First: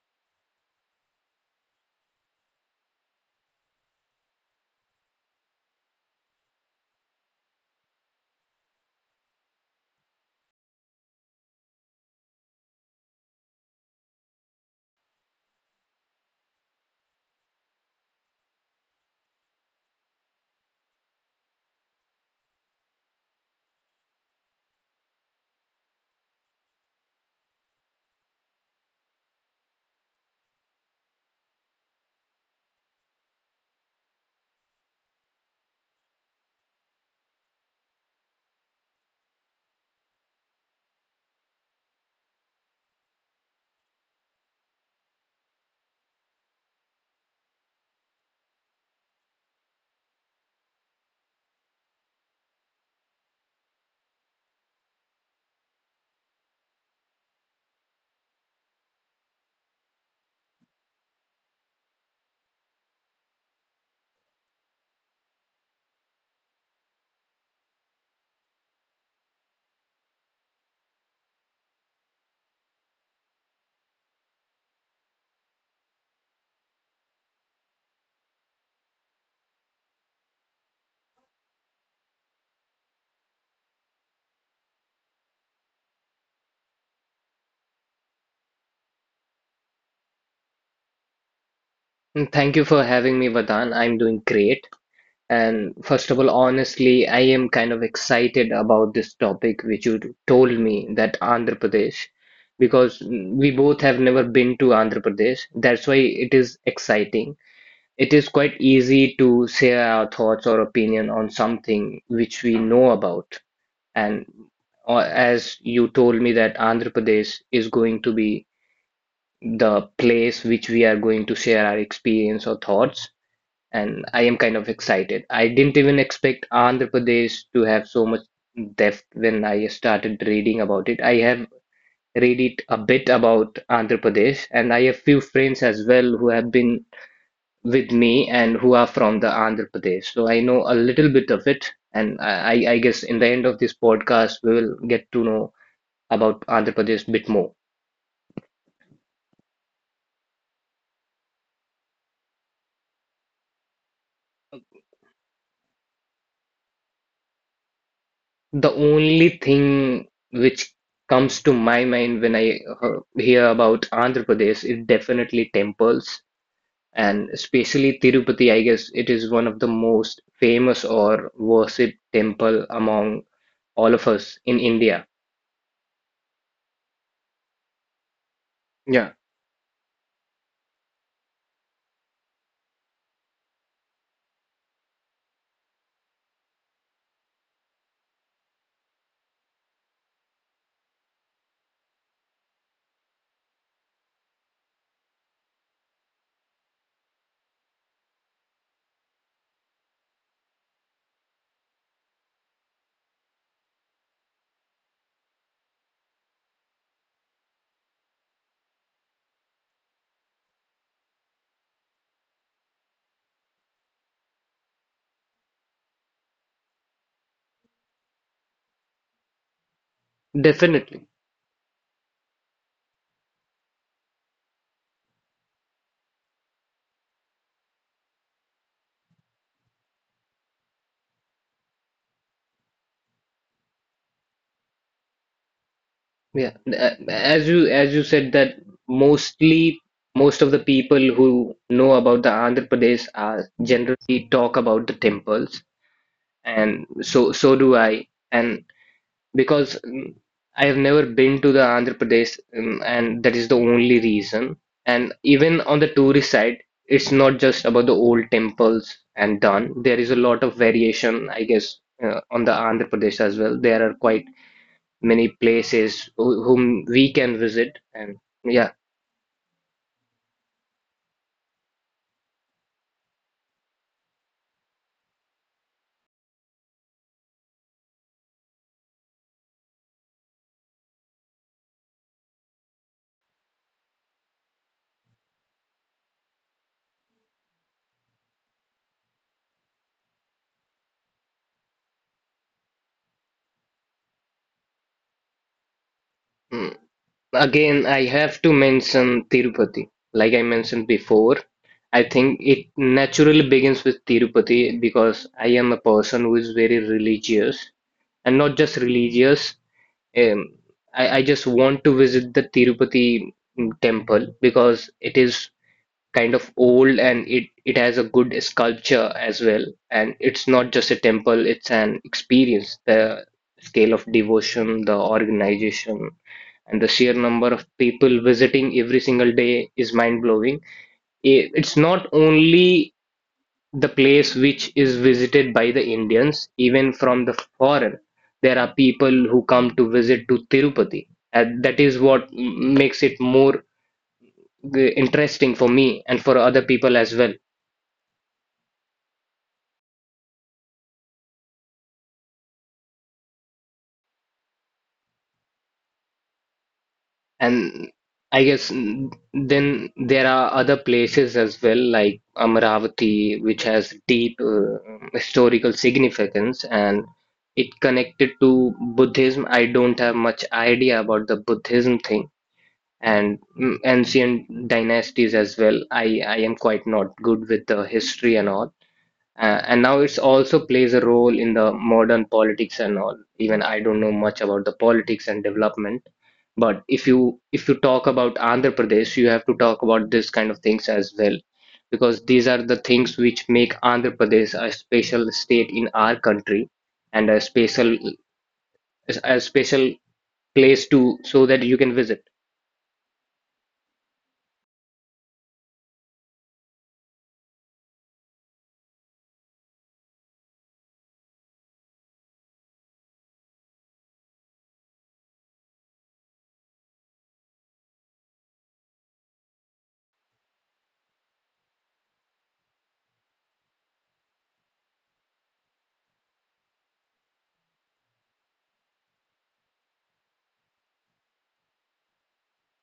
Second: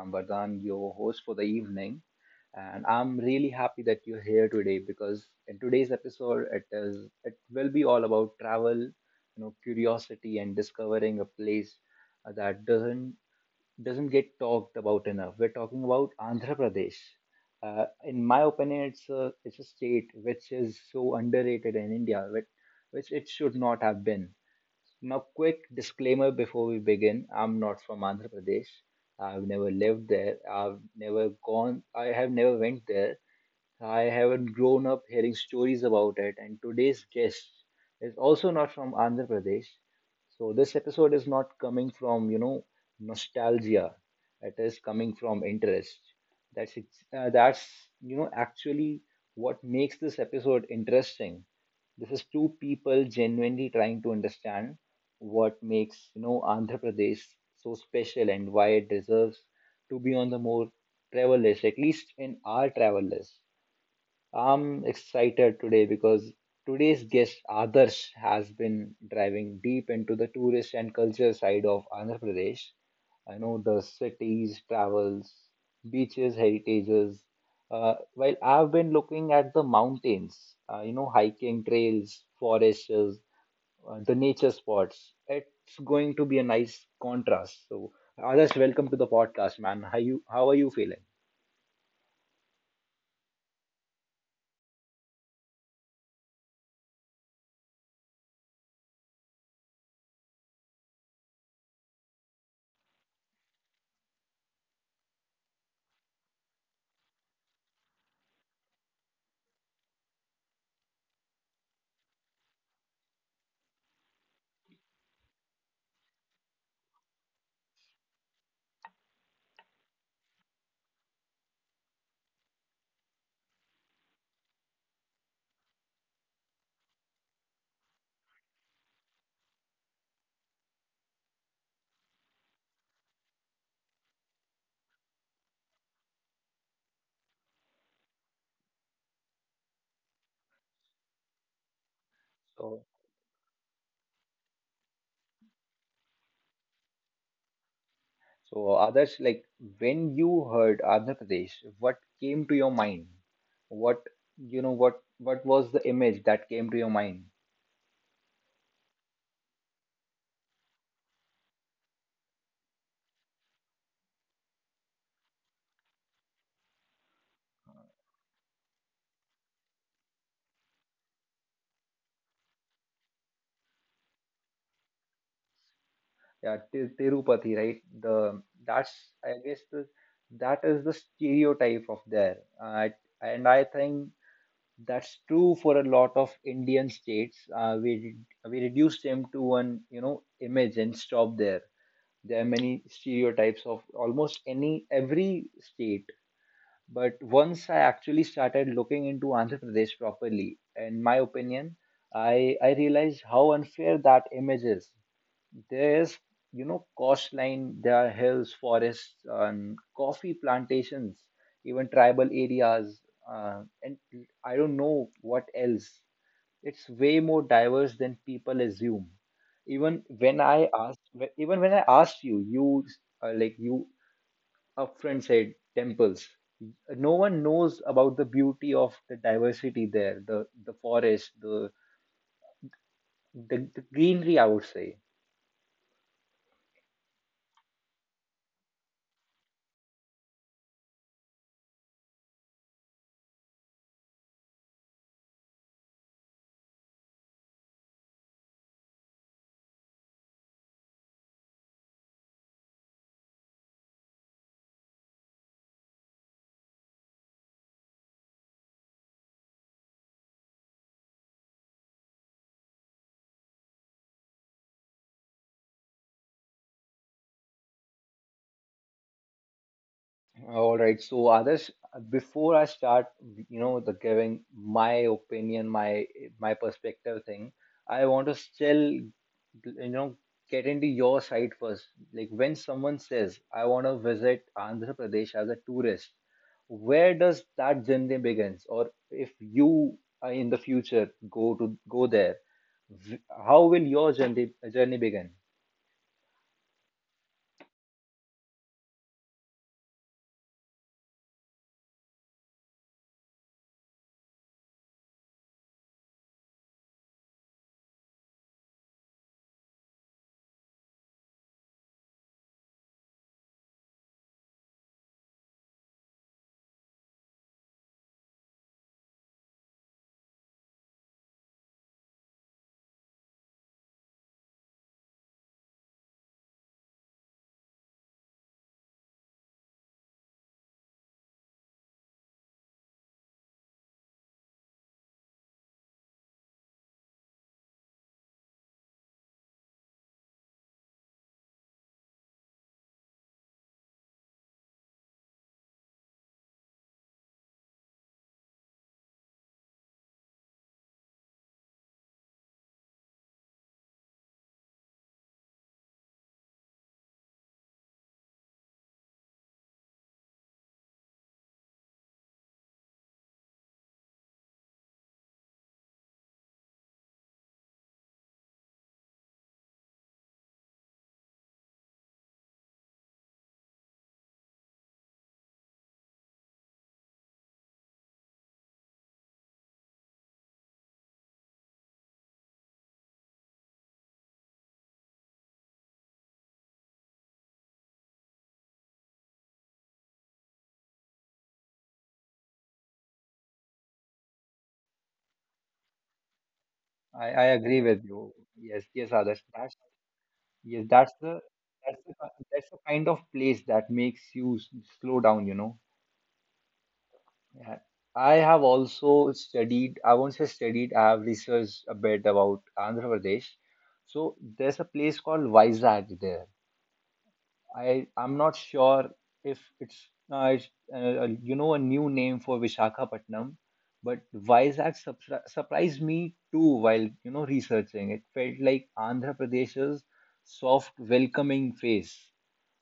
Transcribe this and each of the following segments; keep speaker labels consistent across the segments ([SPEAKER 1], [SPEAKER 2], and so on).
[SPEAKER 1] I'm Vardhan, your host for the evening, and I'm really happy that you're here today because in today's episode, it will be all about travel, you know, curiosity and discovering a place that doesn't get talked about enough. We're talking about Andhra Pradesh. In my opinion, it's a state which is so underrated in India, which it should not have been. Now, quick disclaimer before we begin. I'm not from Andhra Pradesh. I've never lived there. I've never gone. I have never went there. I haven't grown up hearing stories about it, and today's guest is also not from Andhra Pradesh. So this episode is not coming from, you know, nostalgia. It is coming from interest. That's ex- that's you know actually what makes this episode interesting. This is two people genuinely trying to understand what makes, you know, Andhra Pradesh so special and why it deserves to be on the more travel list, at least in our travel list. I'm excited today because today's guest Adarsh has been driving deep into the tourist and culture side of Andhra Pradesh. I know the cities, travels, beaches, heritages. While I've been looking at the mountains, you know, hiking trails, forests, the nature spots. It's going to be a nice contrast. So, Adarsh, welcome to the podcast, man. How you? How are you feeling?
[SPEAKER 2] Thank you for having me, Vardhan. I'm doing great. And first of all, honestly, I am kind of excited about this topic which you told me that Andhra Pradesh, because we both have never been to Andhra Pradesh. That's why it is exciting. It is quite easy to share our thoughts or opinion on something which we know about. And as you told me that Andhra Pradesh is going to be the place which we are going to share our experience or thoughts, and I am kind of excited. I didn't even expect Andhra Pradesh to have so much depth when I started reading about it. I have read it a bit about Andhra Pradesh, and I have few friends as well who have been with me and who are from the Andhra Pradesh. So I know a little bit of it, and I
[SPEAKER 1] So.
[SPEAKER 2] guess in the end of this podcast we will get to know about Andhra Pradesh a bit more.
[SPEAKER 1] So, Adarsh, like when you heard Andhra Pradesh, what came to your mind? What you know, what was the image that came to your mind?
[SPEAKER 2] The only thing which comes to my mind when I hear about Andhra Pradesh is definitely temples, and especially Tirupati. I guess it is one of the most famous or worshipped temple among all of us in India.
[SPEAKER 1] Yeah, Tirupati, right? The that's
[SPEAKER 2] Yeah,
[SPEAKER 1] I guess, the, that is the stereotype of there, and I think that's true for a lot of Indian states. We reduce them to one, you know, image and stop there. There are many stereotypes of almost any every state. But once I actually started looking into Andhra Pradesh properly, in my opinion, I realized how unfair that image is. There's, you know, coastline, there are hills, forests, and coffee plantations, even tribal areas, and I don't know what else. It's way more diverse than people assume. Even when I
[SPEAKER 2] definitely.
[SPEAKER 1] asked, Even when I asked you, uh, like you a friend said temples. No one knows about the beauty of the diversity there, the forest, the greenery, I would say.
[SPEAKER 2] Yeah. As you said that mostly most of the people who know about the Andhra Pradesh are generally talk about the temples, and so do I. And because I have never been to the Andhra Pradesh, and that is the only reason. And even on the tourist side, it's not just about the old temples and done. There is a lot of variation, I guess, on the Andhra Pradesh as well. There are quite many places whom we can visit, and yeah.
[SPEAKER 1] All right. So, Adarsh, before I start, you know, the giving my opinion, my perspective thing, I want to still, you know, get into your side first. Like when someone says, "I want to visit Andhra Pradesh as a tourist," where does that journey begins? Or if you in the future go there, v- how will your journey begin?
[SPEAKER 2] Mm. Again, I have to mention Tirupati. Like I mentioned before, I think it naturally begins with Tirupati because I am a person who is very religious and not just religious. Um, I just want to visit the Tirupati temple because it is kind of old and it has a good sculpture as well. And it's not just a temple, it's an experience. The scale of devotion, the organization, and the sheer number of people visiting every single day is mind blowing. It's not only the place which is visited by the Indians, even from the foreign. There are people who come to visit to Tirupati, and that is what makes it more interesting for me and for other people as well. And I guess then there are other places as well, like Amravati, which has deep historical significance and it connected to Buddhism. I don't have much idea about the Buddhism thing and ancient dynasties as well. I am quite not good with the history and all. And now it's also plays a role in the modern politics and all. Even I don't know much about the politics and development, but if you talk about Andhra Pradesh, you have to talk about this kind of things as well, because these are the things which make Andhra Pradesh a special state in our country and a
[SPEAKER 1] I agree
[SPEAKER 2] special
[SPEAKER 1] with you. Yes, yes,
[SPEAKER 2] a
[SPEAKER 1] Adarsh. That's
[SPEAKER 2] special place
[SPEAKER 1] Yes, that's
[SPEAKER 2] to
[SPEAKER 1] the
[SPEAKER 2] so that you can
[SPEAKER 1] that's the
[SPEAKER 2] visit.
[SPEAKER 1] that's the kind of place that makes you slow down, you know. Yeah. I have also studied, I won't say studied, I have researched a bit about Andhra Pradesh. So there's a place called Vizag there. I I'm not sure if it's you know, a new name for Visakhapatnam, but Vizag surprised me too while, you know, researching. It felt like Andhra Pradesh's soft, welcoming face.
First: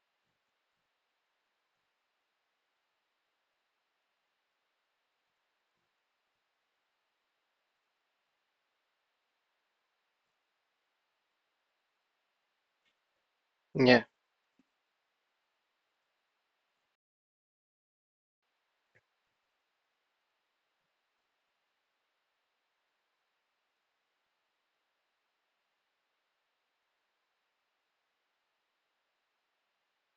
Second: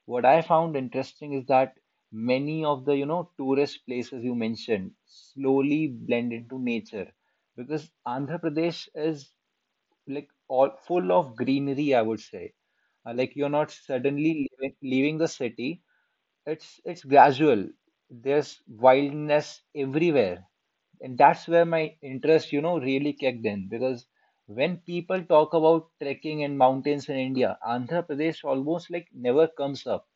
[SPEAKER 1] What I found interesting is that many of the, you know, tourist places you mentioned slowly blend into nature because Andhra Pradesh is like all full of greenery, I would say. Like you're not suddenly leaving the city. It's gradual. There's wildness everywhere, and that's where my interest, you know, really kicked in, because when people talk about trekking and mountains in India, Andhra Pradesh almost like never comes up,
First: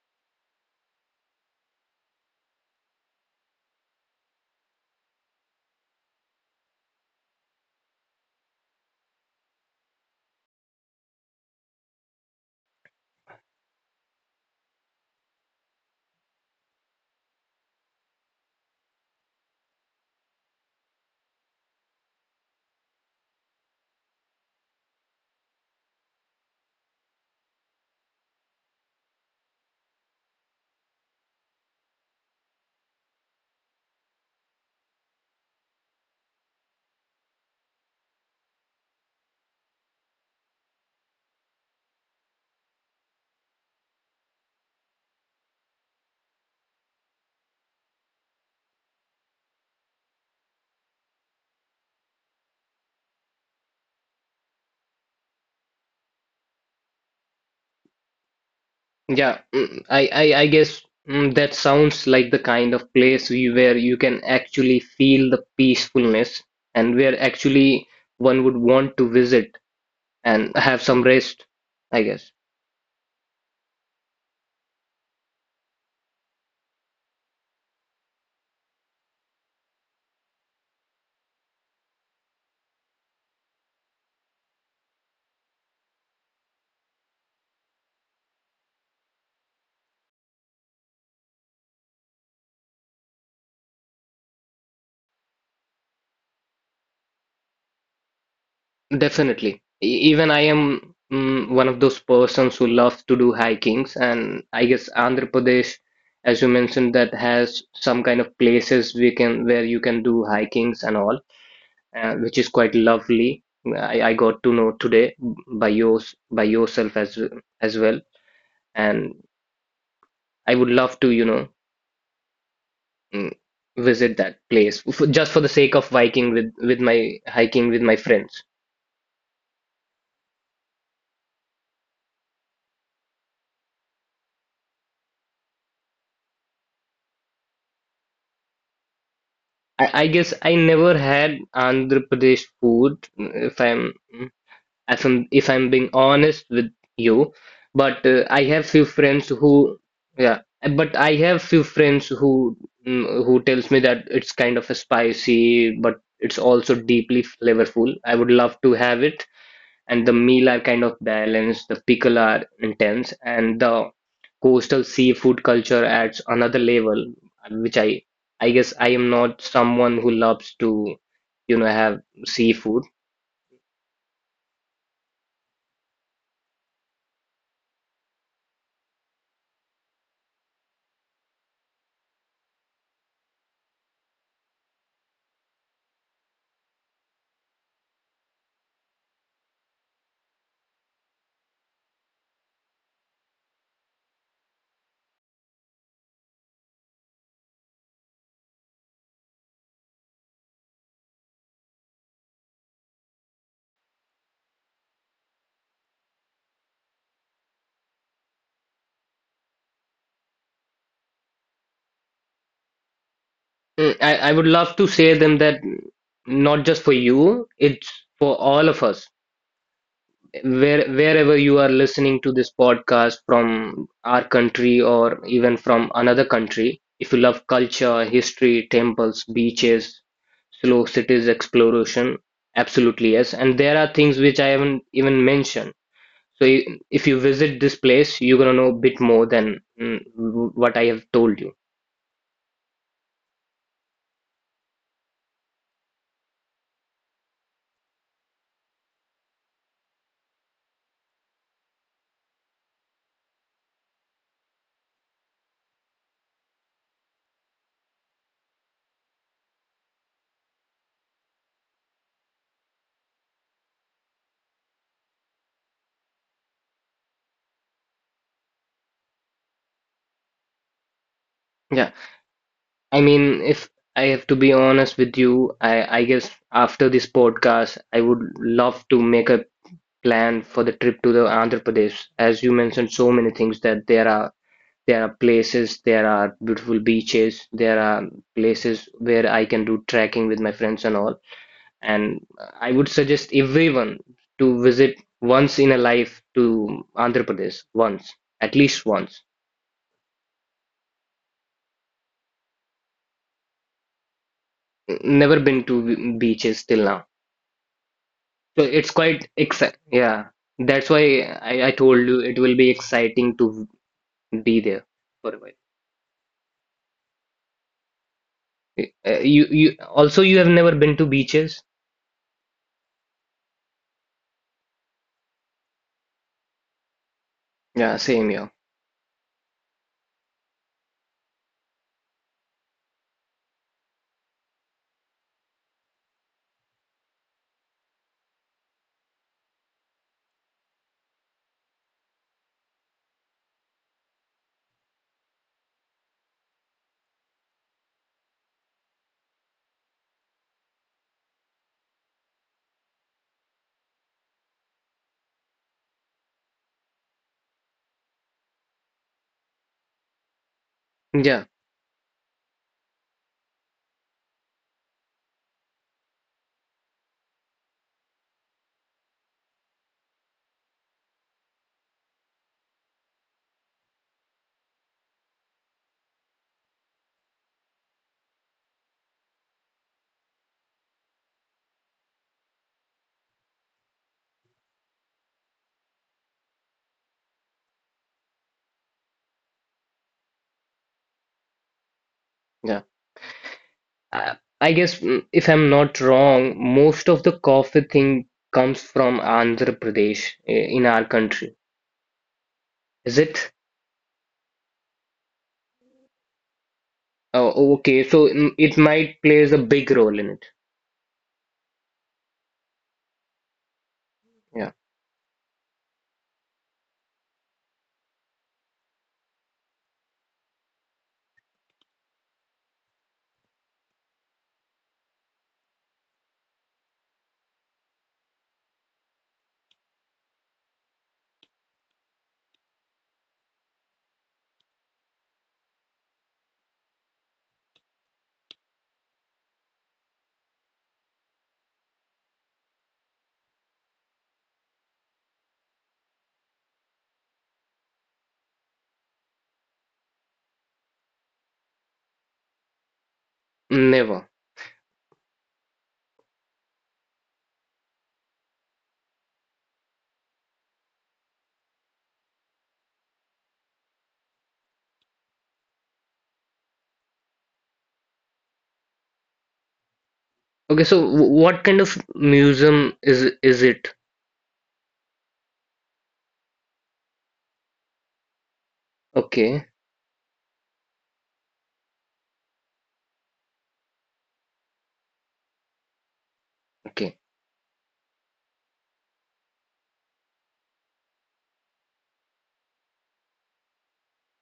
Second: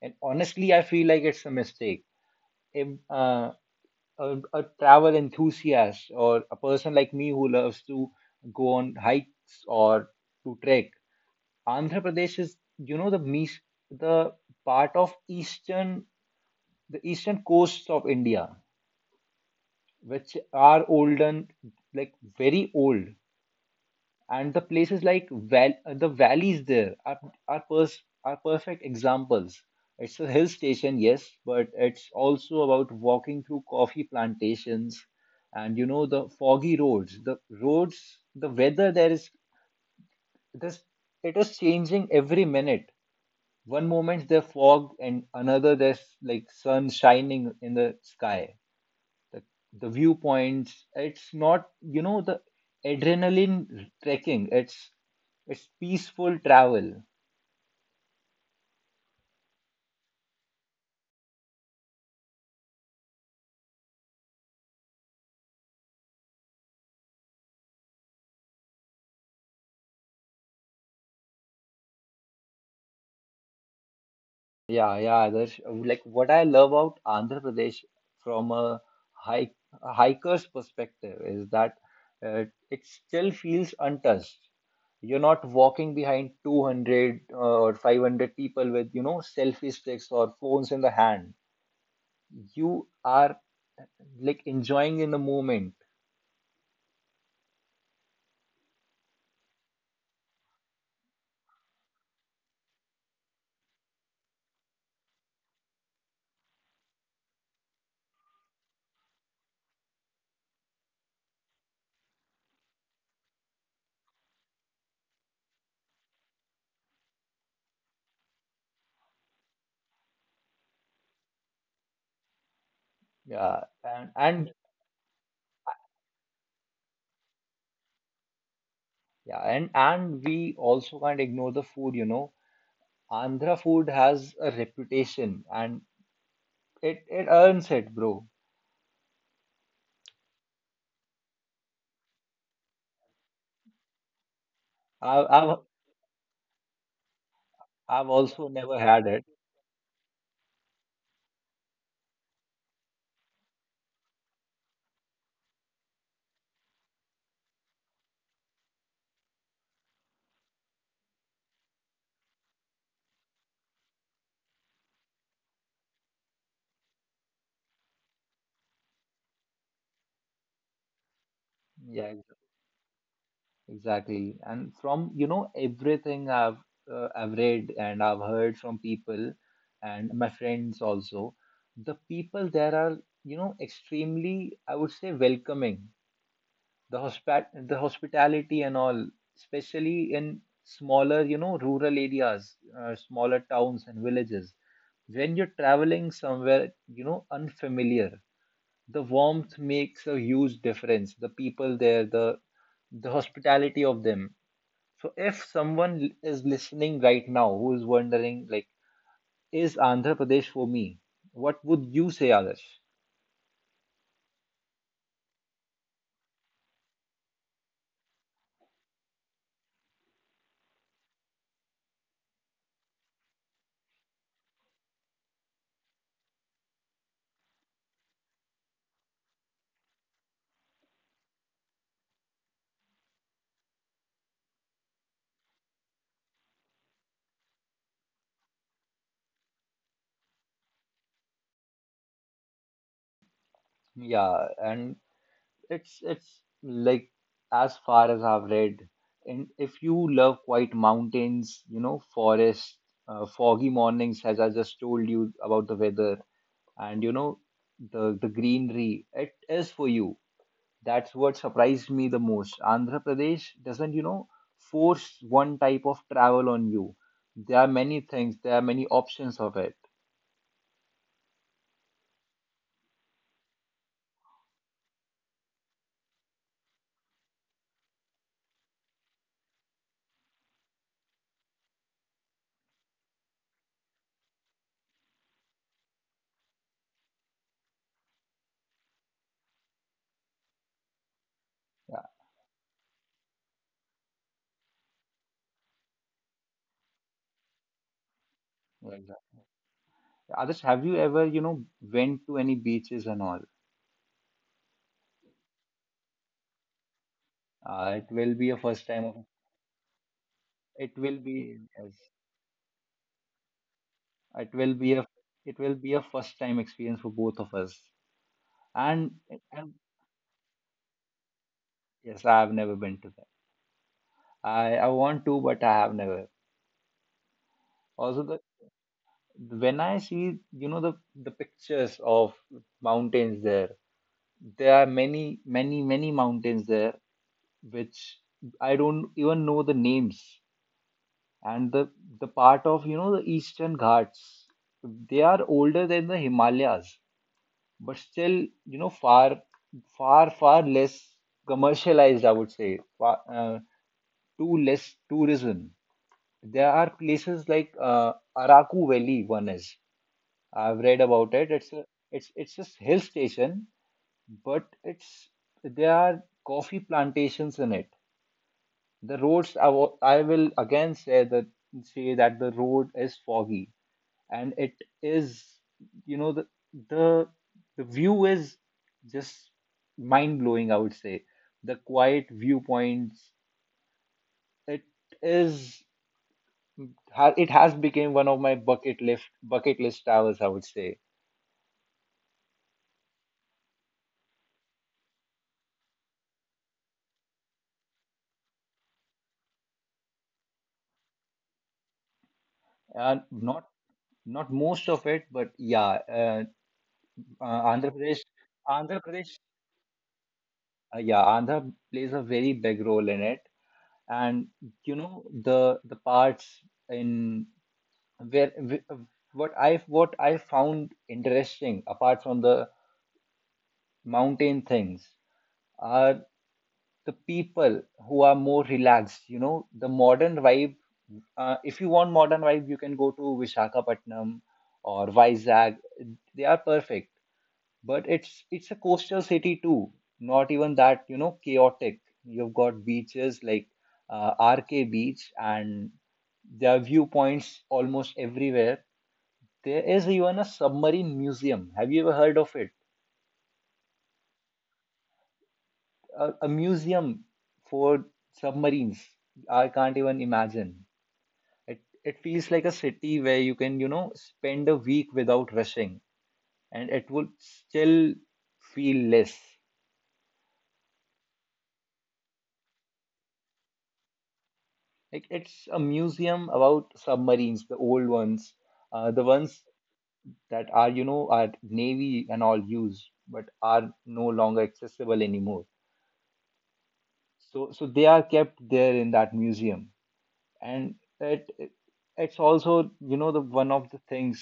[SPEAKER 1] and honestly I feel like it's a mistake. If, uh, a, a travel enthusiast or a person like me who loves to go on hikes or to trek, Andhra Pradesh is, you know, the mees the part of eastern the eastern coasts of India, which are olden, like very old, and the places like the valleys there are, are perfect examples. It's a hill station, yes, but it's also about walking through coffee plantations and, you know, the foggy roads. The roads, the weather there is this, it is changing every minute. One moment there's fog and another there's like sun shining in the sky, the, the viewpoints. It's not, you know, the adrenaline trekking. It's peaceful travel.
[SPEAKER 2] Yeah, I guess that sounds like the kind of place we where you can actually feel the peacefulness and where actually one would want to visit and have some rest, I guess.
[SPEAKER 1] Yeah, yeah. Adarsh. Like what I love about Andhra Pradesh from hike a hiker's perspective is that uh, it still feels untouched. You're not walking behind 200 or 500 people with, you know, selfie sticks or phones in the hand. You are like enjoying in the moment.
[SPEAKER 2] Definitely. Even I am one of those persons who love to do hikings, and I guess Andhra Pradesh, as you mentioned, that has some kind of places we can where you can do hikings and all. Which is quite lovely. I got to know today by yourself as well, and I would love to you know mm,
[SPEAKER 1] Yeah, and
[SPEAKER 2] visit that
[SPEAKER 1] and
[SPEAKER 2] place f just for the sake of hiking with my friends.
[SPEAKER 1] Yeah, and we also can't ignore the food, you know. Andhra food has a reputation and it earns it, bro.
[SPEAKER 2] I guess I never had Andhra Pradesh food,
[SPEAKER 1] I,
[SPEAKER 2] if
[SPEAKER 1] I've
[SPEAKER 2] I'm being honest with you, but
[SPEAKER 1] I've
[SPEAKER 2] I
[SPEAKER 1] also
[SPEAKER 2] have
[SPEAKER 1] never
[SPEAKER 2] few
[SPEAKER 1] had it.
[SPEAKER 2] friends who yeah, but I have few friends who mm, who tells me that it's kind of a spicy, but it's also deeply flavorful. I would love to have it, and the meal are kind of balanced, the pickle are intense, and the coastal seafood culture adds another level, which I guess I am not someone who loves to you know have
[SPEAKER 1] Yeah,
[SPEAKER 2] seafood.
[SPEAKER 1] exactly. And from, you know, everything I've read and I've heard from people and my friends also, the people there are, you know, extremely, I would say, welcoming. The hospitality and all, especially in smaller, you know, rural areas, smaller towns and villages. When you're traveling somewhere, you know, unfamiliar, the warmth makes a huge difference. The people there, the hospitality of them. So if someone is listening right now who is wondering like, is Andhra Pradesh for me? What would you say, Adarsh?
[SPEAKER 2] I would love to say them that not just for you, it's for all of us. Where, wherever you are listening to this podcast from our country or even from another country, if you love culture, history, temples, beaches, slow cities exploration, absolutely yes. And there are things which I haven't even mentioned. So if you visit this place, you're gonna know a bit more than what I have told you.
[SPEAKER 1] Yeah, and it's like, as far as I've read, and if you love quiet mountains, you know, forests, foggy mornings, as I just told you about the weather, and, you know, the greenery, it is for you. That's what surprised me the most. Andhra Pradesh doesn't, you know, force one type of travel on you. There are many things, there are many options of it.
[SPEAKER 2] Yeah. I mean, if I have to be honest with you, I guess after this podcast, I would love to make a plan for the trip to the Andhra Pradesh. As you mentioned, so many things that there are places, there are beautiful beaches, there are places where I can do trekking with my friends and all.
[SPEAKER 1] Yeah,
[SPEAKER 2] And I would suggest everyone to visit once in a life to Andhra Pradesh, once, at least
[SPEAKER 1] yeah,
[SPEAKER 2] once.
[SPEAKER 1] exactly. Others, have you ever, you know, went to any beaches and all?
[SPEAKER 2] Never been to beaches till now.
[SPEAKER 1] It will be a
[SPEAKER 2] So
[SPEAKER 1] first
[SPEAKER 2] it's
[SPEAKER 1] time. Of-
[SPEAKER 2] quite exciting. Yeah, that's
[SPEAKER 1] It will
[SPEAKER 2] why
[SPEAKER 1] be,
[SPEAKER 2] I told
[SPEAKER 1] yes,
[SPEAKER 2] you it will be exciting to
[SPEAKER 1] it
[SPEAKER 2] be
[SPEAKER 1] will
[SPEAKER 2] there
[SPEAKER 1] be a
[SPEAKER 2] for a while.
[SPEAKER 1] it will be a first time experience for both of us. And
[SPEAKER 2] You
[SPEAKER 1] and
[SPEAKER 2] you also you have never been to beaches?
[SPEAKER 1] yes, I have never been to that. I want to, but I have never.
[SPEAKER 2] Yeah,
[SPEAKER 1] Also,
[SPEAKER 2] same
[SPEAKER 1] the
[SPEAKER 2] here.
[SPEAKER 1] when I see, you know, the pictures of mountains there, there are many many many mountains there which I don't even know the names. And the part of, you know, the Eastern Ghats, they are older than the Himalayas, but still, you know, far, far, far less commercialized, I would say, far, too less tourism. There are places like Araku Valley, one is. I've read about
[SPEAKER 2] Yeah,
[SPEAKER 1] it. It's a hill station, but it's there are coffee plantations in it. The roads, I I will again say that the road is foggy, and it is, you know, the the view is just mind blowing, I would say. The quiet viewpoints, it is it has become one of my bucket list travels, I would say.
[SPEAKER 2] yeah. I, I guess if I'm not wrong, most of the coffee thing comes from Andhra Pradesh i- in our country. Is
[SPEAKER 1] And
[SPEAKER 2] it?
[SPEAKER 1] not not most of it, but yeah. uh, uh,
[SPEAKER 2] Oh,
[SPEAKER 1] andhra
[SPEAKER 2] okay.
[SPEAKER 1] pradesh
[SPEAKER 2] So it
[SPEAKER 1] andhra
[SPEAKER 2] might
[SPEAKER 1] pradesh
[SPEAKER 2] plays a big role in it.
[SPEAKER 1] yeah andhra, plays a very big role in it. And,
[SPEAKER 2] Yeah,
[SPEAKER 1] you know, the parts in where wh- what I found interesting apart from the mountain things are the people, who are more relaxed. You know, the modern vibe. If you want modern vibe, you can go to Vishakhapatnam or Vizag. They are perfect, but it's a coastal city too. Not even that, you know, chaotic. You've got beaches like uh, RK Beach, and there are viewpoints almost everywhere. There is even a submarine museum. Have you ever heard of it?
[SPEAKER 2] never.
[SPEAKER 1] A museum for submarines. I can't even imagine. It feels like a city where you can, you know, spend a week without rushing, and it would still feel less.
[SPEAKER 2] Okay, so what kind of museum is it?
[SPEAKER 1] Like it's a museum about submarines, the old ones, the ones
[SPEAKER 2] Okay.
[SPEAKER 1] that are, you know, are navy and all used, but are no longer accessible anymore. So so they are kept there in that museum, and it's also, you know, the one of the things,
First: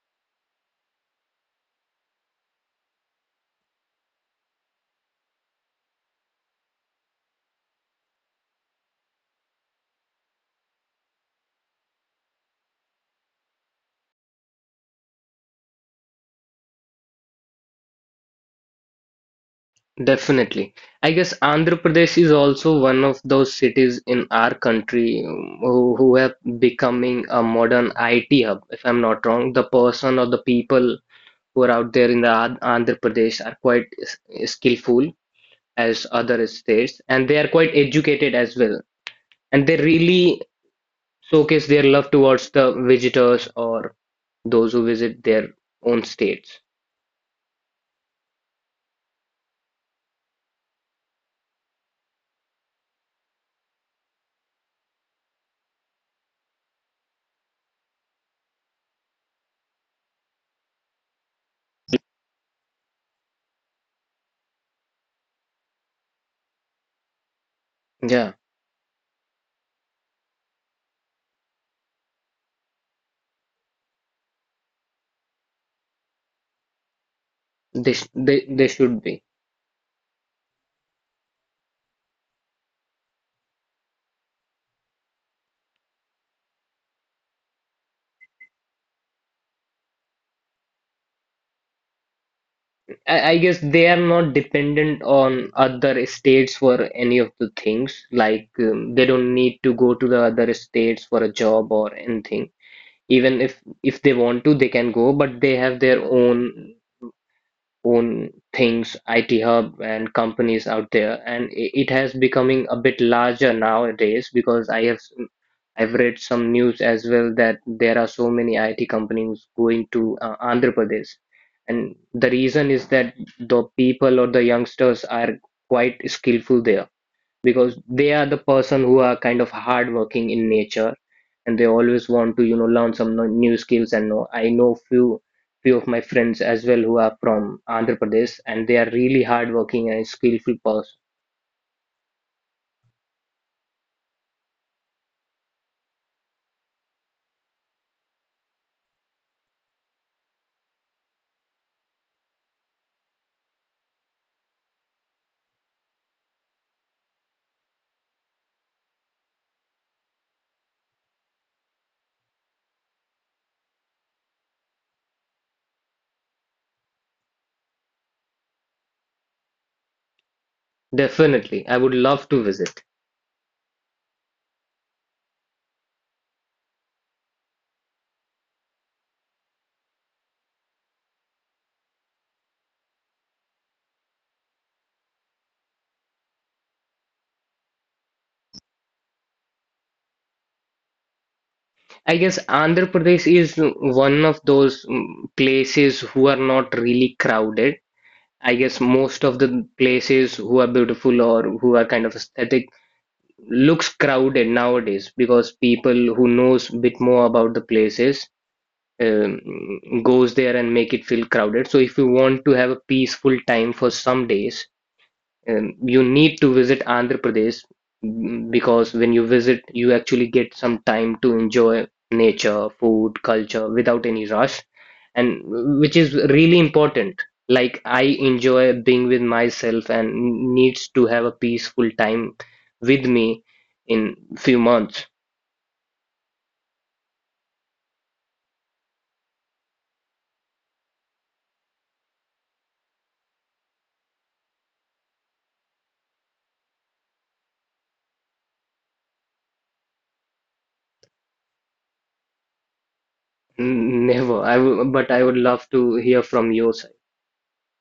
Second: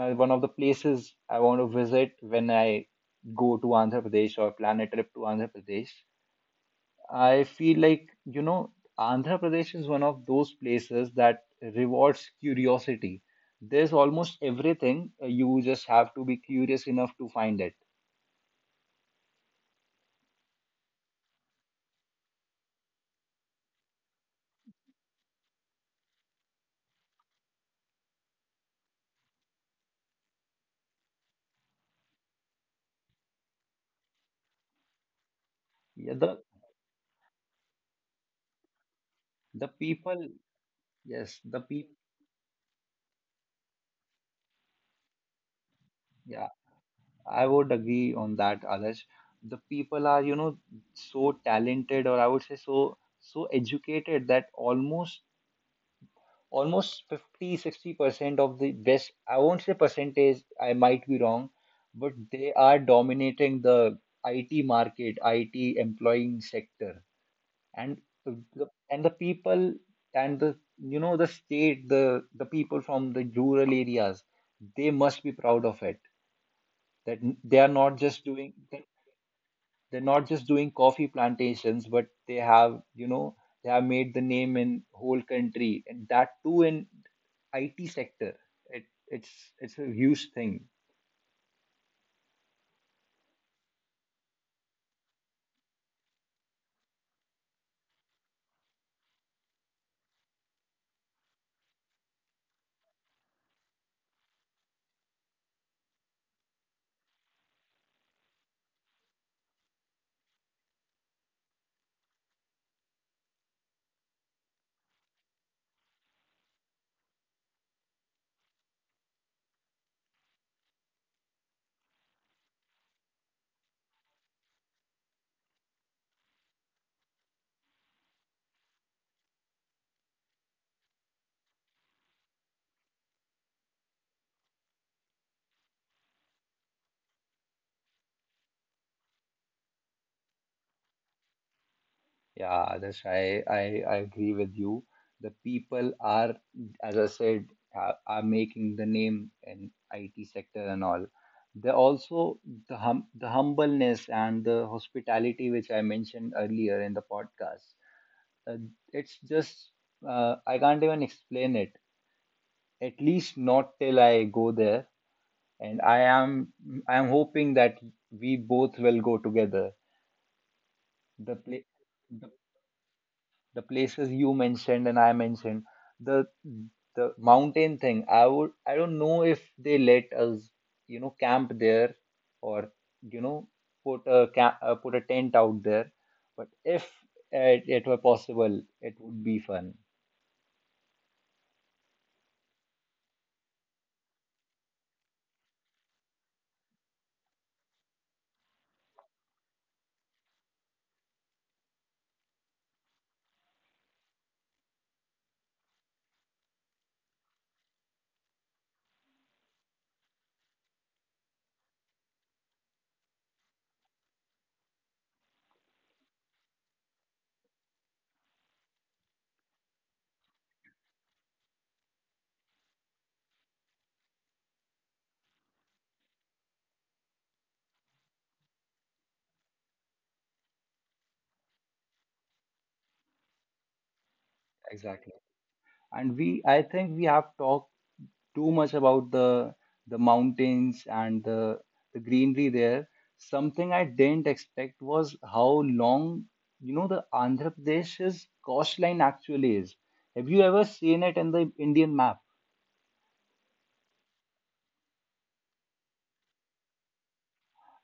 [SPEAKER 1] one of the places I want to visit when I go to Andhra Pradesh or plan a trip to Andhra Pradesh. I feel like, you know, Andhra Pradesh is one of those places that rewards curiosity. There's almost everything. You just have to be curious enough to find it.
[SPEAKER 2] Definitely. I guess Andhra Pradesh is also one of those cities in our country who have becoming a modern IT hub, if I'm not wrong. The person or the people who are out there in the Andhra Pradesh are quite skillful as
[SPEAKER 1] Yeah,
[SPEAKER 2] other states, and they are quite educated as well. And
[SPEAKER 1] the
[SPEAKER 2] they
[SPEAKER 1] people,
[SPEAKER 2] really
[SPEAKER 1] yes, the
[SPEAKER 2] showcase their
[SPEAKER 1] people.
[SPEAKER 2] love towards the visitors or those who visit their own states.
[SPEAKER 1] I would agree on that, Adarsh. The people are, you know, so talented, or I would say so so educated, that almost 50, 60% of the best I won't say percentage, I might be wrong, but they are dominating the IT market, IT employing sector. And
[SPEAKER 2] Yeah,
[SPEAKER 1] the people and the the state, the people from the rural areas, they must be proud of it. That n- they are not just doing.
[SPEAKER 2] they should be.
[SPEAKER 1] They're not just doing coffee plantations, but they have, they have made the name in whole country, and that too in IT sector. It's it's a huge thing.
[SPEAKER 2] I guess they are not dependent on other states for any of the things. Like they don't need to go to the other states for a job or anything. Even if they want to, they can go, but they have their own own things, IT hub and companies out there, and it has becoming a bit larger nowadays because I have I I've read some news as well that there are so many IT companies going to Andhra Pradesh, and the reason is that the people or the youngsters are quite skillful there because they are the person who are kind of hardworking in nature and they always want to you know learn some new skills and know I know few of my friends as well who are from Andhra Pradesh and they are really hardworking and skillful person.
[SPEAKER 1] Yeah, I agree with you. The people are, as I said, are making the name in IT sector and all. They also the humbleness and the hospitality which I mentioned earlier in the podcast. Uh, it's just I can't even explain it. At least not till I go there. And I am hoping that we both will go together. The pla
[SPEAKER 2] Definitely, I would
[SPEAKER 1] the,
[SPEAKER 2] love to visit.
[SPEAKER 1] the places you mentioned and I mentioned the mountain thing. I don't know if they let us camp there or you know put a tent out there. But if it were possible, it would be fun.
[SPEAKER 2] I guess Andhra Pradesh is one of those places who are not really crowded. I guess most of the places who are beautiful or who are kind of aesthetic looks crowded nowadays because people who knows bit more about the places um, goes there and make it feel crowded. So if you want to have a peaceful time for some days, and you need to visit Andhra Pradesh because when you visit, you actually get some time to enjoy nature, food, culture without any rush, and which is really important. Like I enjoy being with myself and needs to have a peaceful time with me in few months.
[SPEAKER 1] Exactly. And I think we have talked too much about the mountains and the greenery there. Something I didn't expect was how long, the Andhra Pradesh's coastline actually is. Have you ever seen it in the Indian map?
[SPEAKER 2] Never. I w But I would love to hear from your side.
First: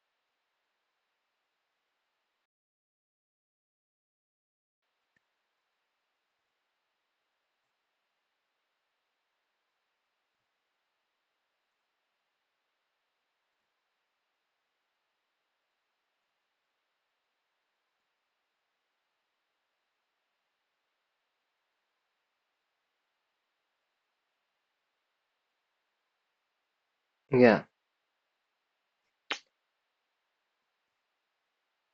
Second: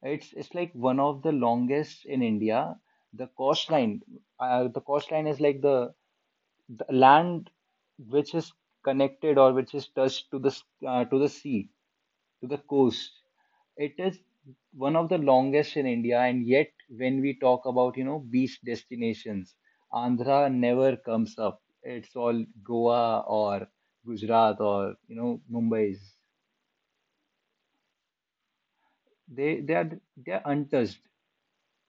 [SPEAKER 1] It's like one of the longest in India. The coastline, the coastline is like the land which is connected or which is touched to to the sea to the coast. It is one of the longest in India, and yet when we talk about beach destinations, Andhra never comes up. It's all Goa or Gujarat or Mumbai's.
[SPEAKER 2] Yeah.
[SPEAKER 1] They they are they are untouched.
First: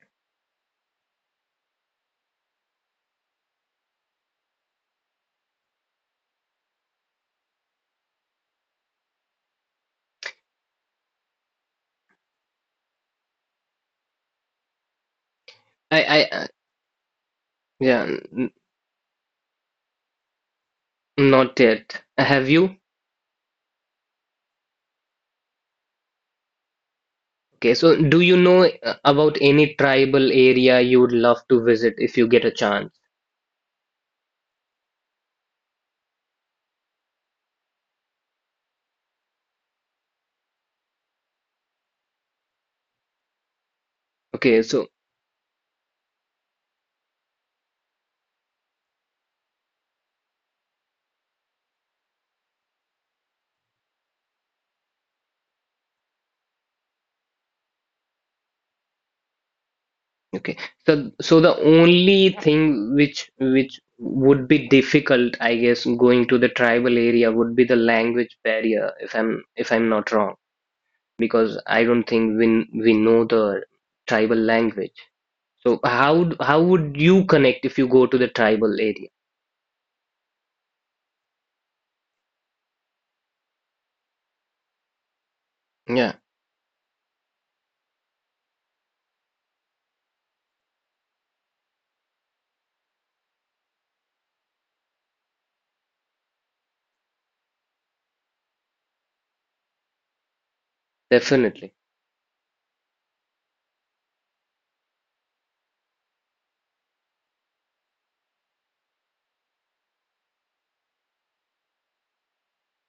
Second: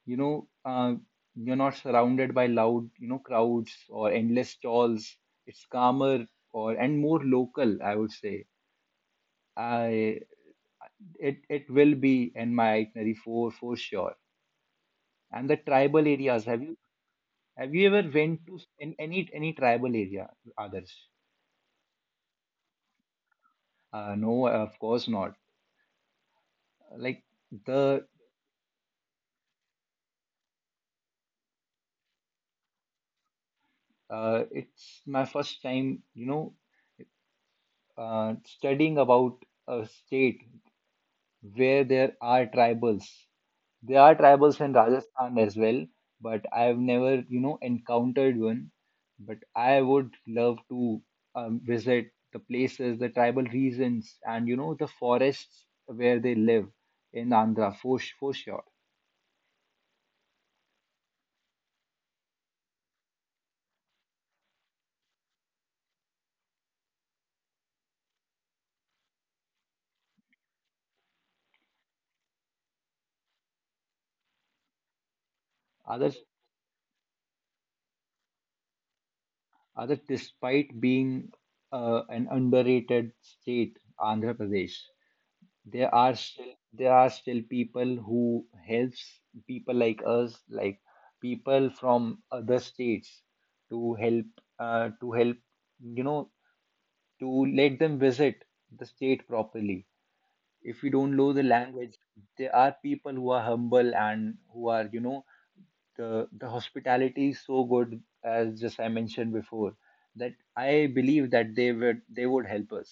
[SPEAKER 1] You know uh, you're not surrounded by loud crowds or endless stalls. It's calmer or and more local, I would say. I it will be in my itinerary for sure. And the tribal areas,
[SPEAKER 2] I
[SPEAKER 1] have you ever
[SPEAKER 2] Yeah,
[SPEAKER 1] went
[SPEAKER 2] n-
[SPEAKER 1] to in any tribal area, others?
[SPEAKER 2] not yet. Have you?
[SPEAKER 1] No, of course not. Like
[SPEAKER 2] Okay, so
[SPEAKER 1] the
[SPEAKER 2] do you know about any tribal area you would love to visit if you get a chance?
[SPEAKER 1] It's my first time uh, studying about a state where there are tribals. There are tribals
[SPEAKER 2] Okay,
[SPEAKER 1] in
[SPEAKER 2] so
[SPEAKER 1] Rajasthan as well, but I've never, you know, encountered one. But I would love to visit the places, the tribal regions, and, you know, the forests where they live in Andhra for, for sure.
[SPEAKER 2] okay, so the only thing which would be difficult, I guess, going to the tribal area would be the language barrier, if I'm not wrong, because I don't think we know the tribal language. So
[SPEAKER 1] Others,
[SPEAKER 2] how how would you connect if you go to the tribal area?
[SPEAKER 1] other, despite being an underrated state, Andhra Pradesh,
[SPEAKER 2] Yeah,
[SPEAKER 1] there are still people who helps people like us, like people from other states, to help to help, you know to let them visit the state properly if you don't know the
[SPEAKER 2] definitely.
[SPEAKER 1] language. There are people who are humble and who are, you know, the hospitality is so good, as just I mentioned before, that I believe that they would help us.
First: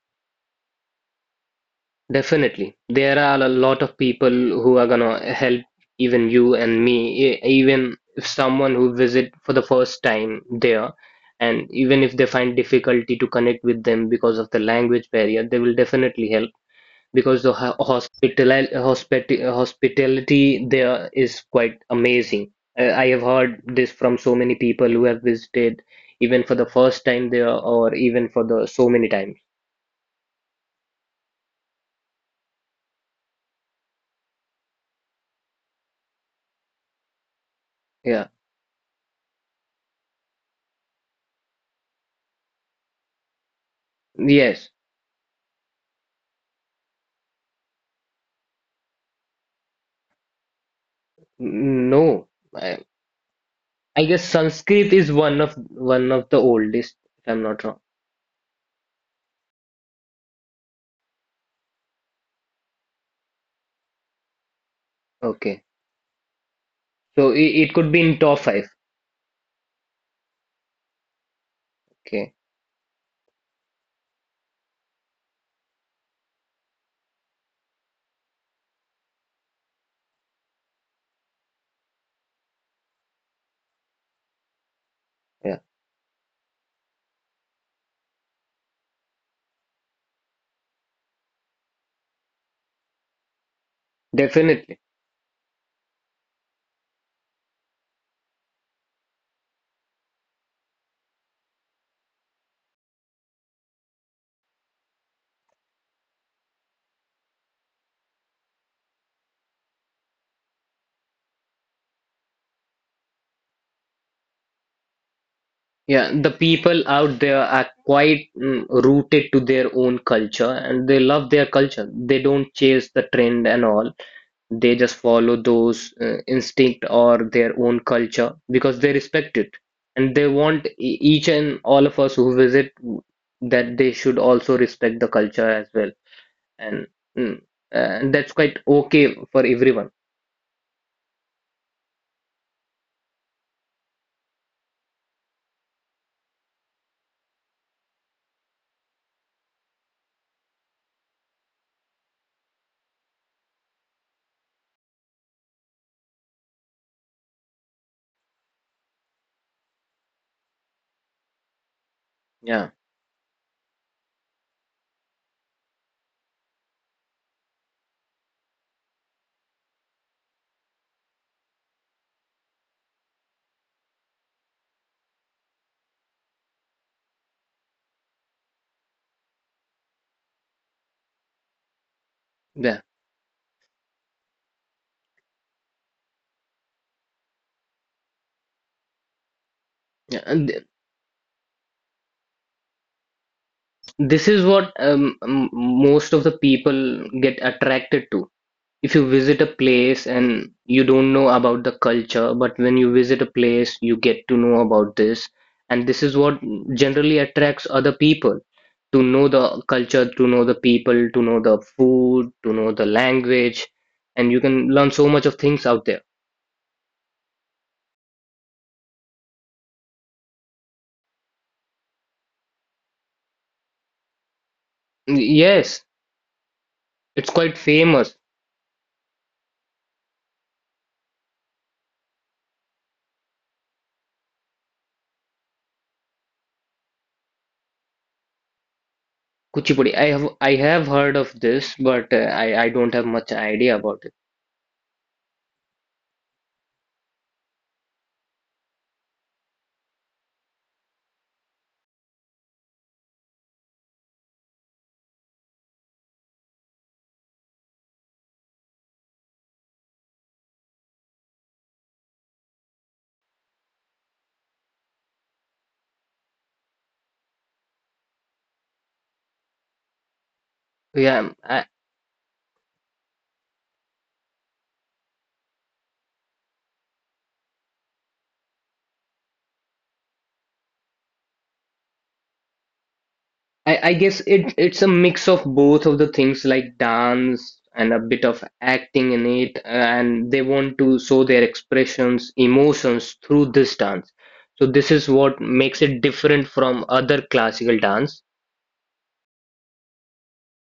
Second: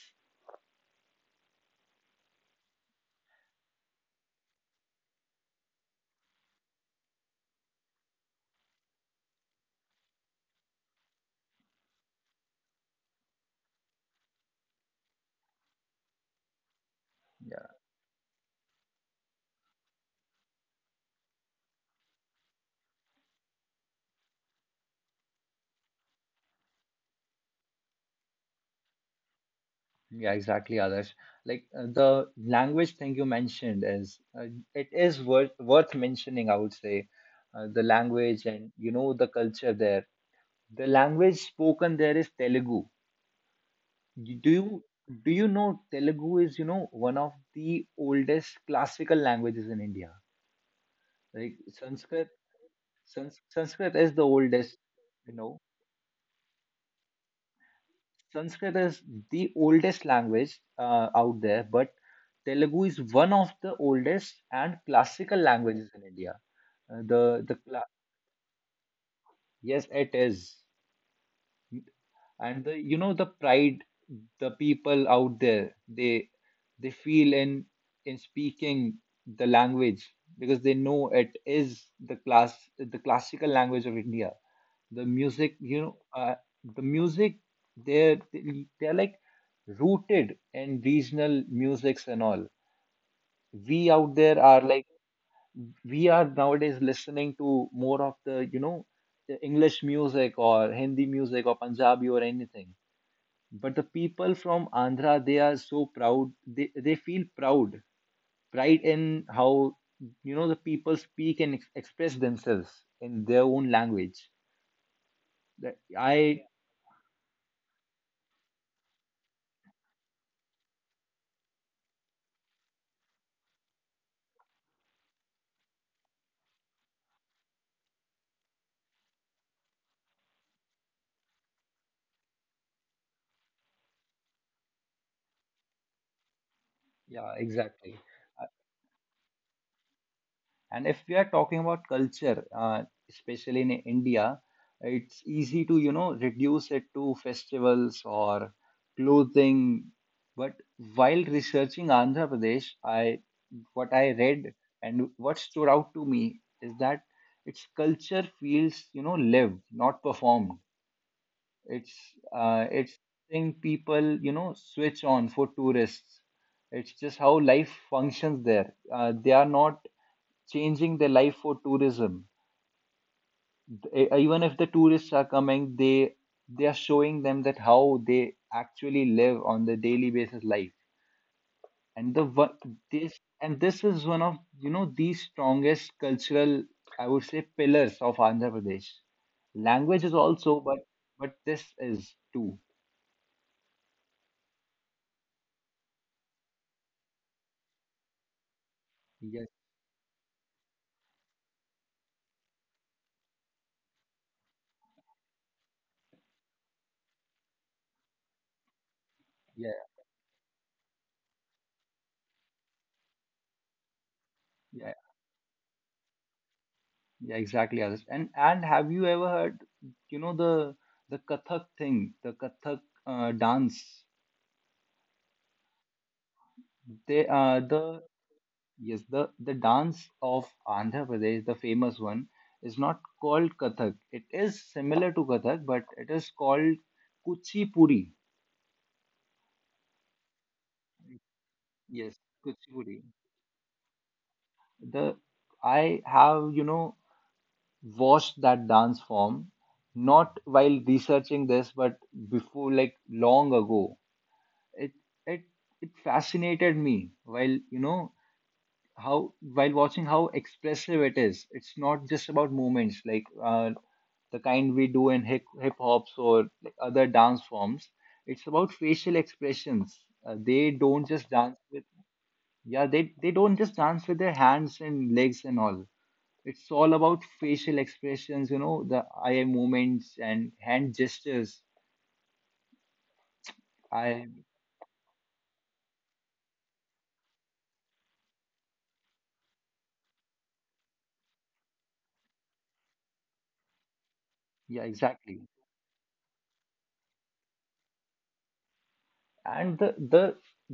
[SPEAKER 2] Definitely. There are a lot of people who are gonna help even you and me, even if someone who visit for the first time there, and even if they find difficulty to connect with them because of the language barrier, they will definitely help because the hospitality there is quite amazing. I have heard this from so many people who have visited even for the first time there or even for the so many times.
[SPEAKER 1] Yeah, exactly, Adarsh. Like the language thing you mentioned is it is worth mentioning, I would say. The
[SPEAKER 2] Yeah.
[SPEAKER 1] language and, you know, the culture there. The language spoken there is Telugu. Do
[SPEAKER 2] Yes.
[SPEAKER 1] you know Telugu is, you know, one of the oldest classical languages in India. Like
[SPEAKER 2] No.
[SPEAKER 1] Sanskrit, Sanskrit
[SPEAKER 2] I
[SPEAKER 1] is
[SPEAKER 2] guess
[SPEAKER 1] the oldest,
[SPEAKER 2] Sanskrit is
[SPEAKER 1] you
[SPEAKER 2] one of
[SPEAKER 1] know.
[SPEAKER 2] the oldest, if I'm not wrong.
[SPEAKER 1] Sanskrit is the oldest language out there, but Telugu is one of the oldest and classical
[SPEAKER 2] Okay.
[SPEAKER 1] languages in India. Uh, the
[SPEAKER 2] So it,
[SPEAKER 1] the
[SPEAKER 2] it
[SPEAKER 1] cla
[SPEAKER 2] could be in top five.
[SPEAKER 1] Yes, it is.
[SPEAKER 2] Okay.
[SPEAKER 1] And, the you know, the pride the people out there, they feel in speaking the language, because they know it is the classical language of India. The music,
[SPEAKER 2] Yeah.
[SPEAKER 1] you know, the music, they're they're like rooted in regional musics and all. We out there are
[SPEAKER 2] Definitely.
[SPEAKER 1] like, we are nowadays listening to more of the, you know, the english music or hindi music or punjabi or anything. But the people from Andhra, they are so proud, they feel proud pride in how, you know, the people speak and express themselves in their own language, that
[SPEAKER 2] Yeah. The
[SPEAKER 1] I
[SPEAKER 2] people out there are quite rooted to their own culture and they love their culture. They don't chase the trend and all. They just follow those instinct or their own culture because they respect it. And they want each and all of us who visit that they should also respect the culture as well and
[SPEAKER 1] yeah
[SPEAKER 2] mm,
[SPEAKER 1] exactly.
[SPEAKER 2] that's quite okay for everyone.
[SPEAKER 1] And if we are talking about culture, especially in India, it's easy to, you know, reduce it to festivals or clothing. But while researching Andhra Pradesh, I what I read and what stood out to me is that its culture feels, you know, lived, not performed. It's
[SPEAKER 2] Yeah,
[SPEAKER 1] it's thing people, you know, switch on for tourists. It's just how life functions there. They are not changing their life for tourism. Even if the tourists are coming, they are showing them that how they actually live on the daily basis life. And the wo-
[SPEAKER 2] yeah,
[SPEAKER 1] this and this is one of, you know, the strongest cultural, I would say, pillars of Andhra Pradesh. Language is
[SPEAKER 2] yeah. and
[SPEAKER 1] also,
[SPEAKER 2] th-
[SPEAKER 1] but this is too.
[SPEAKER 2] this is what most of the people get attracted to. If you visit a
[SPEAKER 1] Yes,
[SPEAKER 2] place and you don't know about the culture, but when you visit a place you get to know about this, and this is what generally attracts other people to know the
[SPEAKER 1] yes.
[SPEAKER 2] culture, to know the people, to know the food, to know the language, and you can learn
[SPEAKER 1] Yeah,
[SPEAKER 2] so much of things out there.
[SPEAKER 1] yeah, exactly, Adarsh. And have you ever heard, you know, the Kathak thing, the Kathak dance?
[SPEAKER 2] Yes,
[SPEAKER 1] They
[SPEAKER 2] it's quite
[SPEAKER 1] the
[SPEAKER 2] famous.
[SPEAKER 1] Yes, the dance of Andhra Pradesh, the famous one, is not called Kathak. It is similar to Kathak, but it is called Kuchipudi.
[SPEAKER 2] Kuchipudi. I have heard of this, but
[SPEAKER 1] Yes,
[SPEAKER 2] I don't
[SPEAKER 1] Kuchipudi.
[SPEAKER 2] have much idea about it.
[SPEAKER 1] The I have, you know, watched that dance form, not while researching this, but before, like long ago. it it it fascinated me while, you know, how while watching how expressive it is. It's not just about movements like the kind we do in hip hops or like other dance forms. It's about facial expressions. Uh, they don't
[SPEAKER 2] Yeah,
[SPEAKER 1] just dance
[SPEAKER 2] I
[SPEAKER 1] with yeah, they don't just dance with their hands and legs and all. It's all about facial expressions, you know, the eye movements and hand gestures.
[SPEAKER 2] I I guess
[SPEAKER 1] I
[SPEAKER 2] it's a mix of both of the things, like dance and a bit of acting in it, and they want to show their expressions, emotions through this dance. So
[SPEAKER 1] yeah
[SPEAKER 2] this is
[SPEAKER 1] exactly.
[SPEAKER 2] what makes it different from other classical dance.
[SPEAKER 1] And the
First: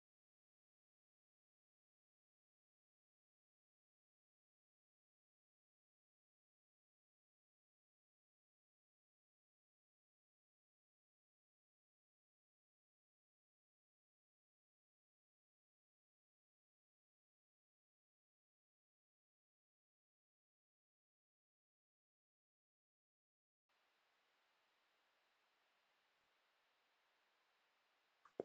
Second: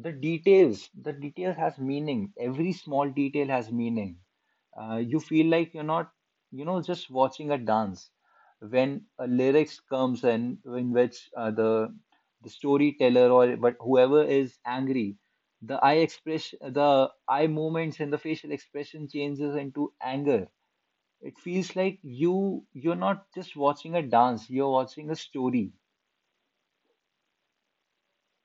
[SPEAKER 1] the details, the details has meaning, every small detail has meaning. Uh, you feel like you're not, you know, just watching a dance. When a lyrics comes in which, the storyteller or but whoever is angry, the eye movements and the facial expression changes into anger. It feels like you're not just watching a dance, you're watching a story.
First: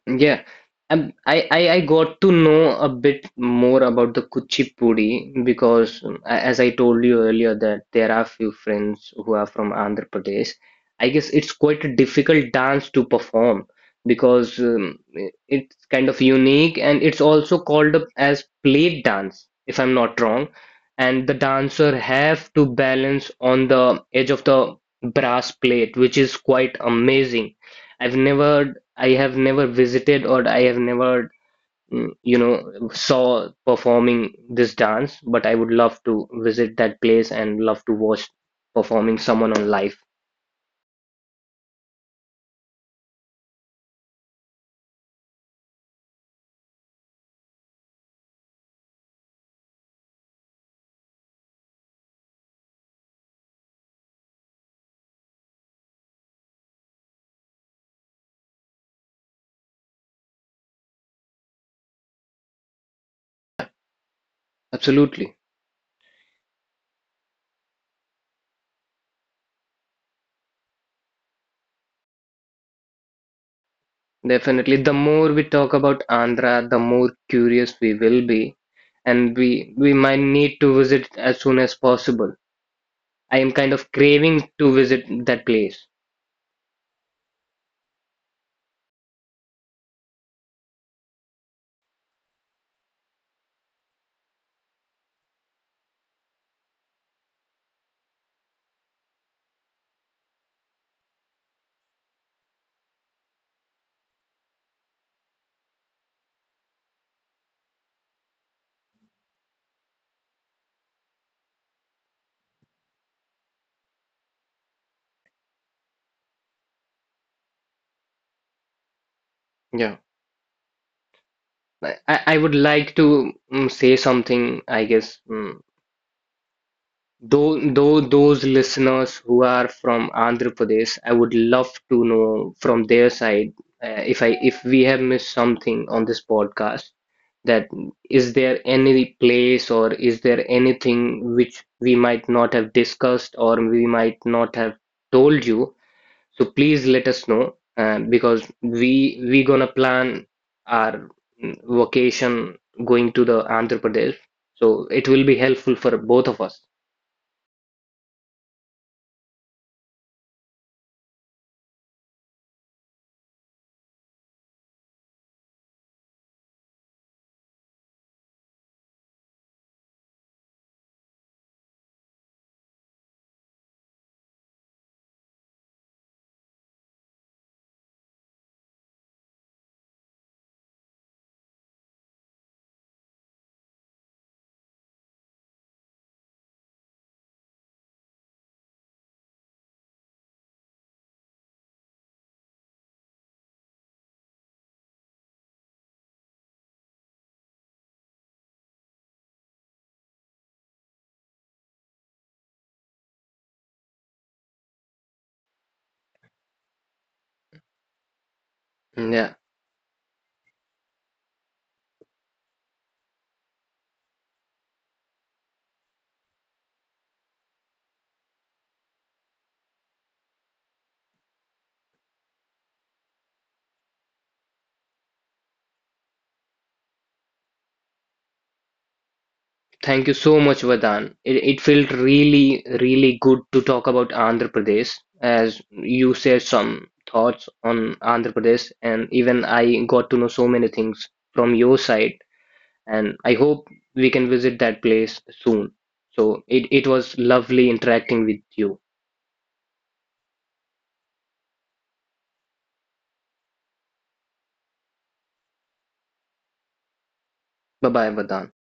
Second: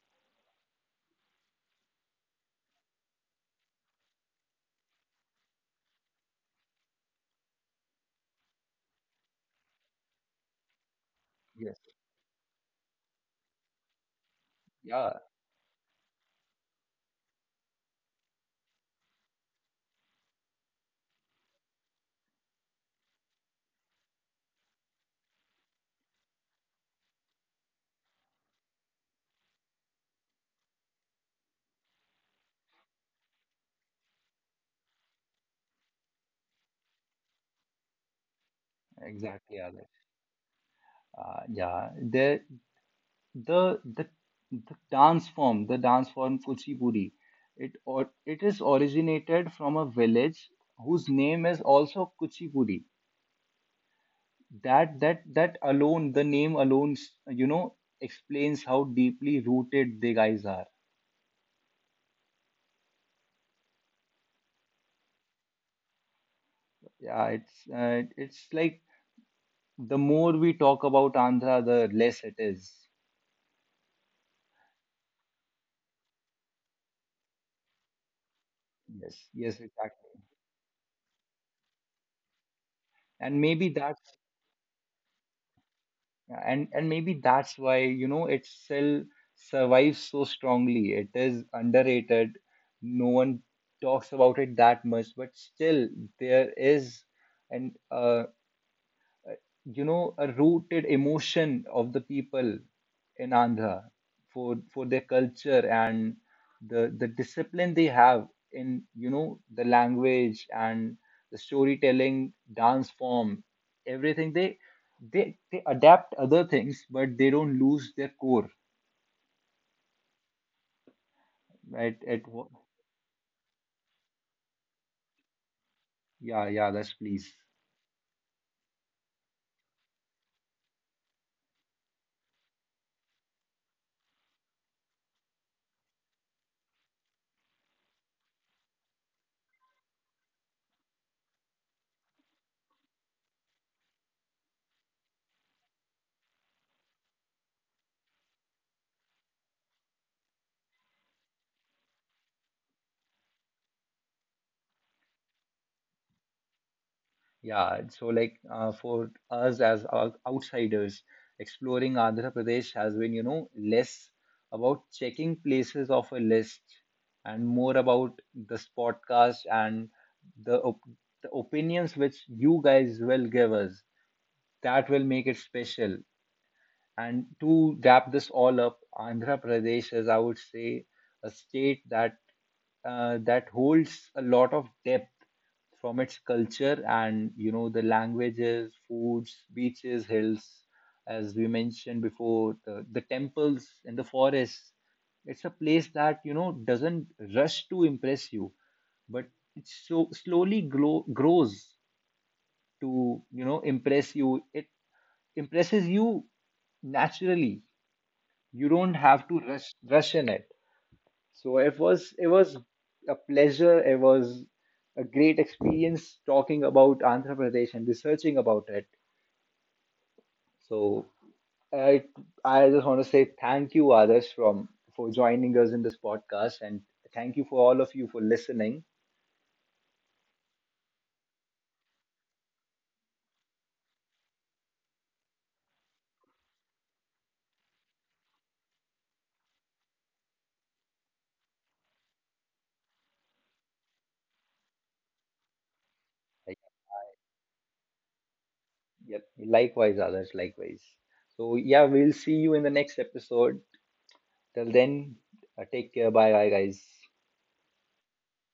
[SPEAKER 2] Yeah, I, I got to know a bit more about the Kuchipudi because, as I told you earlier, that there are few friends who are from Andhra Pradesh. I guess it's
[SPEAKER 1] Yes.
[SPEAKER 2] quite a difficult dance to perform because
[SPEAKER 1] Yeah,
[SPEAKER 2] it's kind of unique, and it's also called up as plate dance, if I'm not wrong. And the dancer have to balance on the edge of the brass plate, which is quite amazing. I've never I have never visited, or I have never, you know, saw performing this dance, but I would love to visit that place and love to watch performing someone
[SPEAKER 1] exactly.
[SPEAKER 2] on
[SPEAKER 1] Yeah.
[SPEAKER 2] live.
[SPEAKER 1] Yeah, the the the dance form Kuchipudi, it or it is originated from a village whose name is also Kuchipudi. That alone, the name alone, you know, explains how deeply rooted the guys are.
[SPEAKER 2] Absolutely.
[SPEAKER 1] Yeah, it's like the more we talk about Andhra, the less it is.
[SPEAKER 2] Definitely. The more we talk about Andhra, the more curious we will be,
[SPEAKER 1] Yes,
[SPEAKER 2] and
[SPEAKER 1] yes,
[SPEAKER 2] we
[SPEAKER 1] exactly.
[SPEAKER 2] might need to visit as soon as possible. I
[SPEAKER 1] And
[SPEAKER 2] am
[SPEAKER 1] maybe
[SPEAKER 2] kind of
[SPEAKER 1] that's
[SPEAKER 2] craving to visit that place.
[SPEAKER 1] Yeah, and maybe that's why, you know, it still survives so strongly. It is underrated. No one talks about it that much, but still there is an you know a rooted emotion of the people in Andhra for their culture and the discipline they have in, you know, the language and the storytelling dance form, everything. They adapt other things but they don't lose their core
[SPEAKER 2] Yeah.
[SPEAKER 1] right
[SPEAKER 2] I, I
[SPEAKER 1] at
[SPEAKER 2] I
[SPEAKER 1] what.
[SPEAKER 2] would like to say something, I guess.
[SPEAKER 1] Yeah, yeah, that's please.
[SPEAKER 2] Though those listeners who are from Andhra Pradesh, I would love to know from their side if we have missed something on this podcast. That is there any place, or is there anything which we might not have discussed or we might not have told you? So please let us know, because we gonna plan our mm, vacation going to the Andhra Pradesh. So it will be helpful for both of us.
[SPEAKER 1] Yeah, so like, for us as outsiders, exploring Andhra Pradesh has been, you know, less about checking places off a list and more about this podcast and the, op the opinions which you guys will give us. That will make it special. And to wrap this all up, Andhra Pradesh is, I would say, a state that that holds a lot of depth from its culture and, you know, the languages, foods, beaches, hills, as we mentioned before, the temples and the forests. It's a place that, you know, doesn't rush to impress you, but it so slowly grows to, you know, impress you. It impresses you naturally. You don't have
[SPEAKER 2] Yeah.
[SPEAKER 1] to rush in it. So it was a pleasure, it was a great experience talking about Andhra Pradesh and researching about it. So I just want to say thank you, others, from for joining us in this podcast, and thank you for all of you for listening.
[SPEAKER 2] Thank you so much, Vardhan. It felt really, really good to talk about Andhra Pradesh as you shared some thoughts on Andhra Pradesh, and even I got to know so many things from your side, and I hope we can visit that place soon. So
[SPEAKER 1] Like-
[SPEAKER 2] it was lovely interacting with you.
[SPEAKER 1] yeah, likewise, others, likewise. So yeah, we'll see you in the next episode. Till then, take care. Bye bye, guys.
[SPEAKER 2] Bye bye, Vardhan.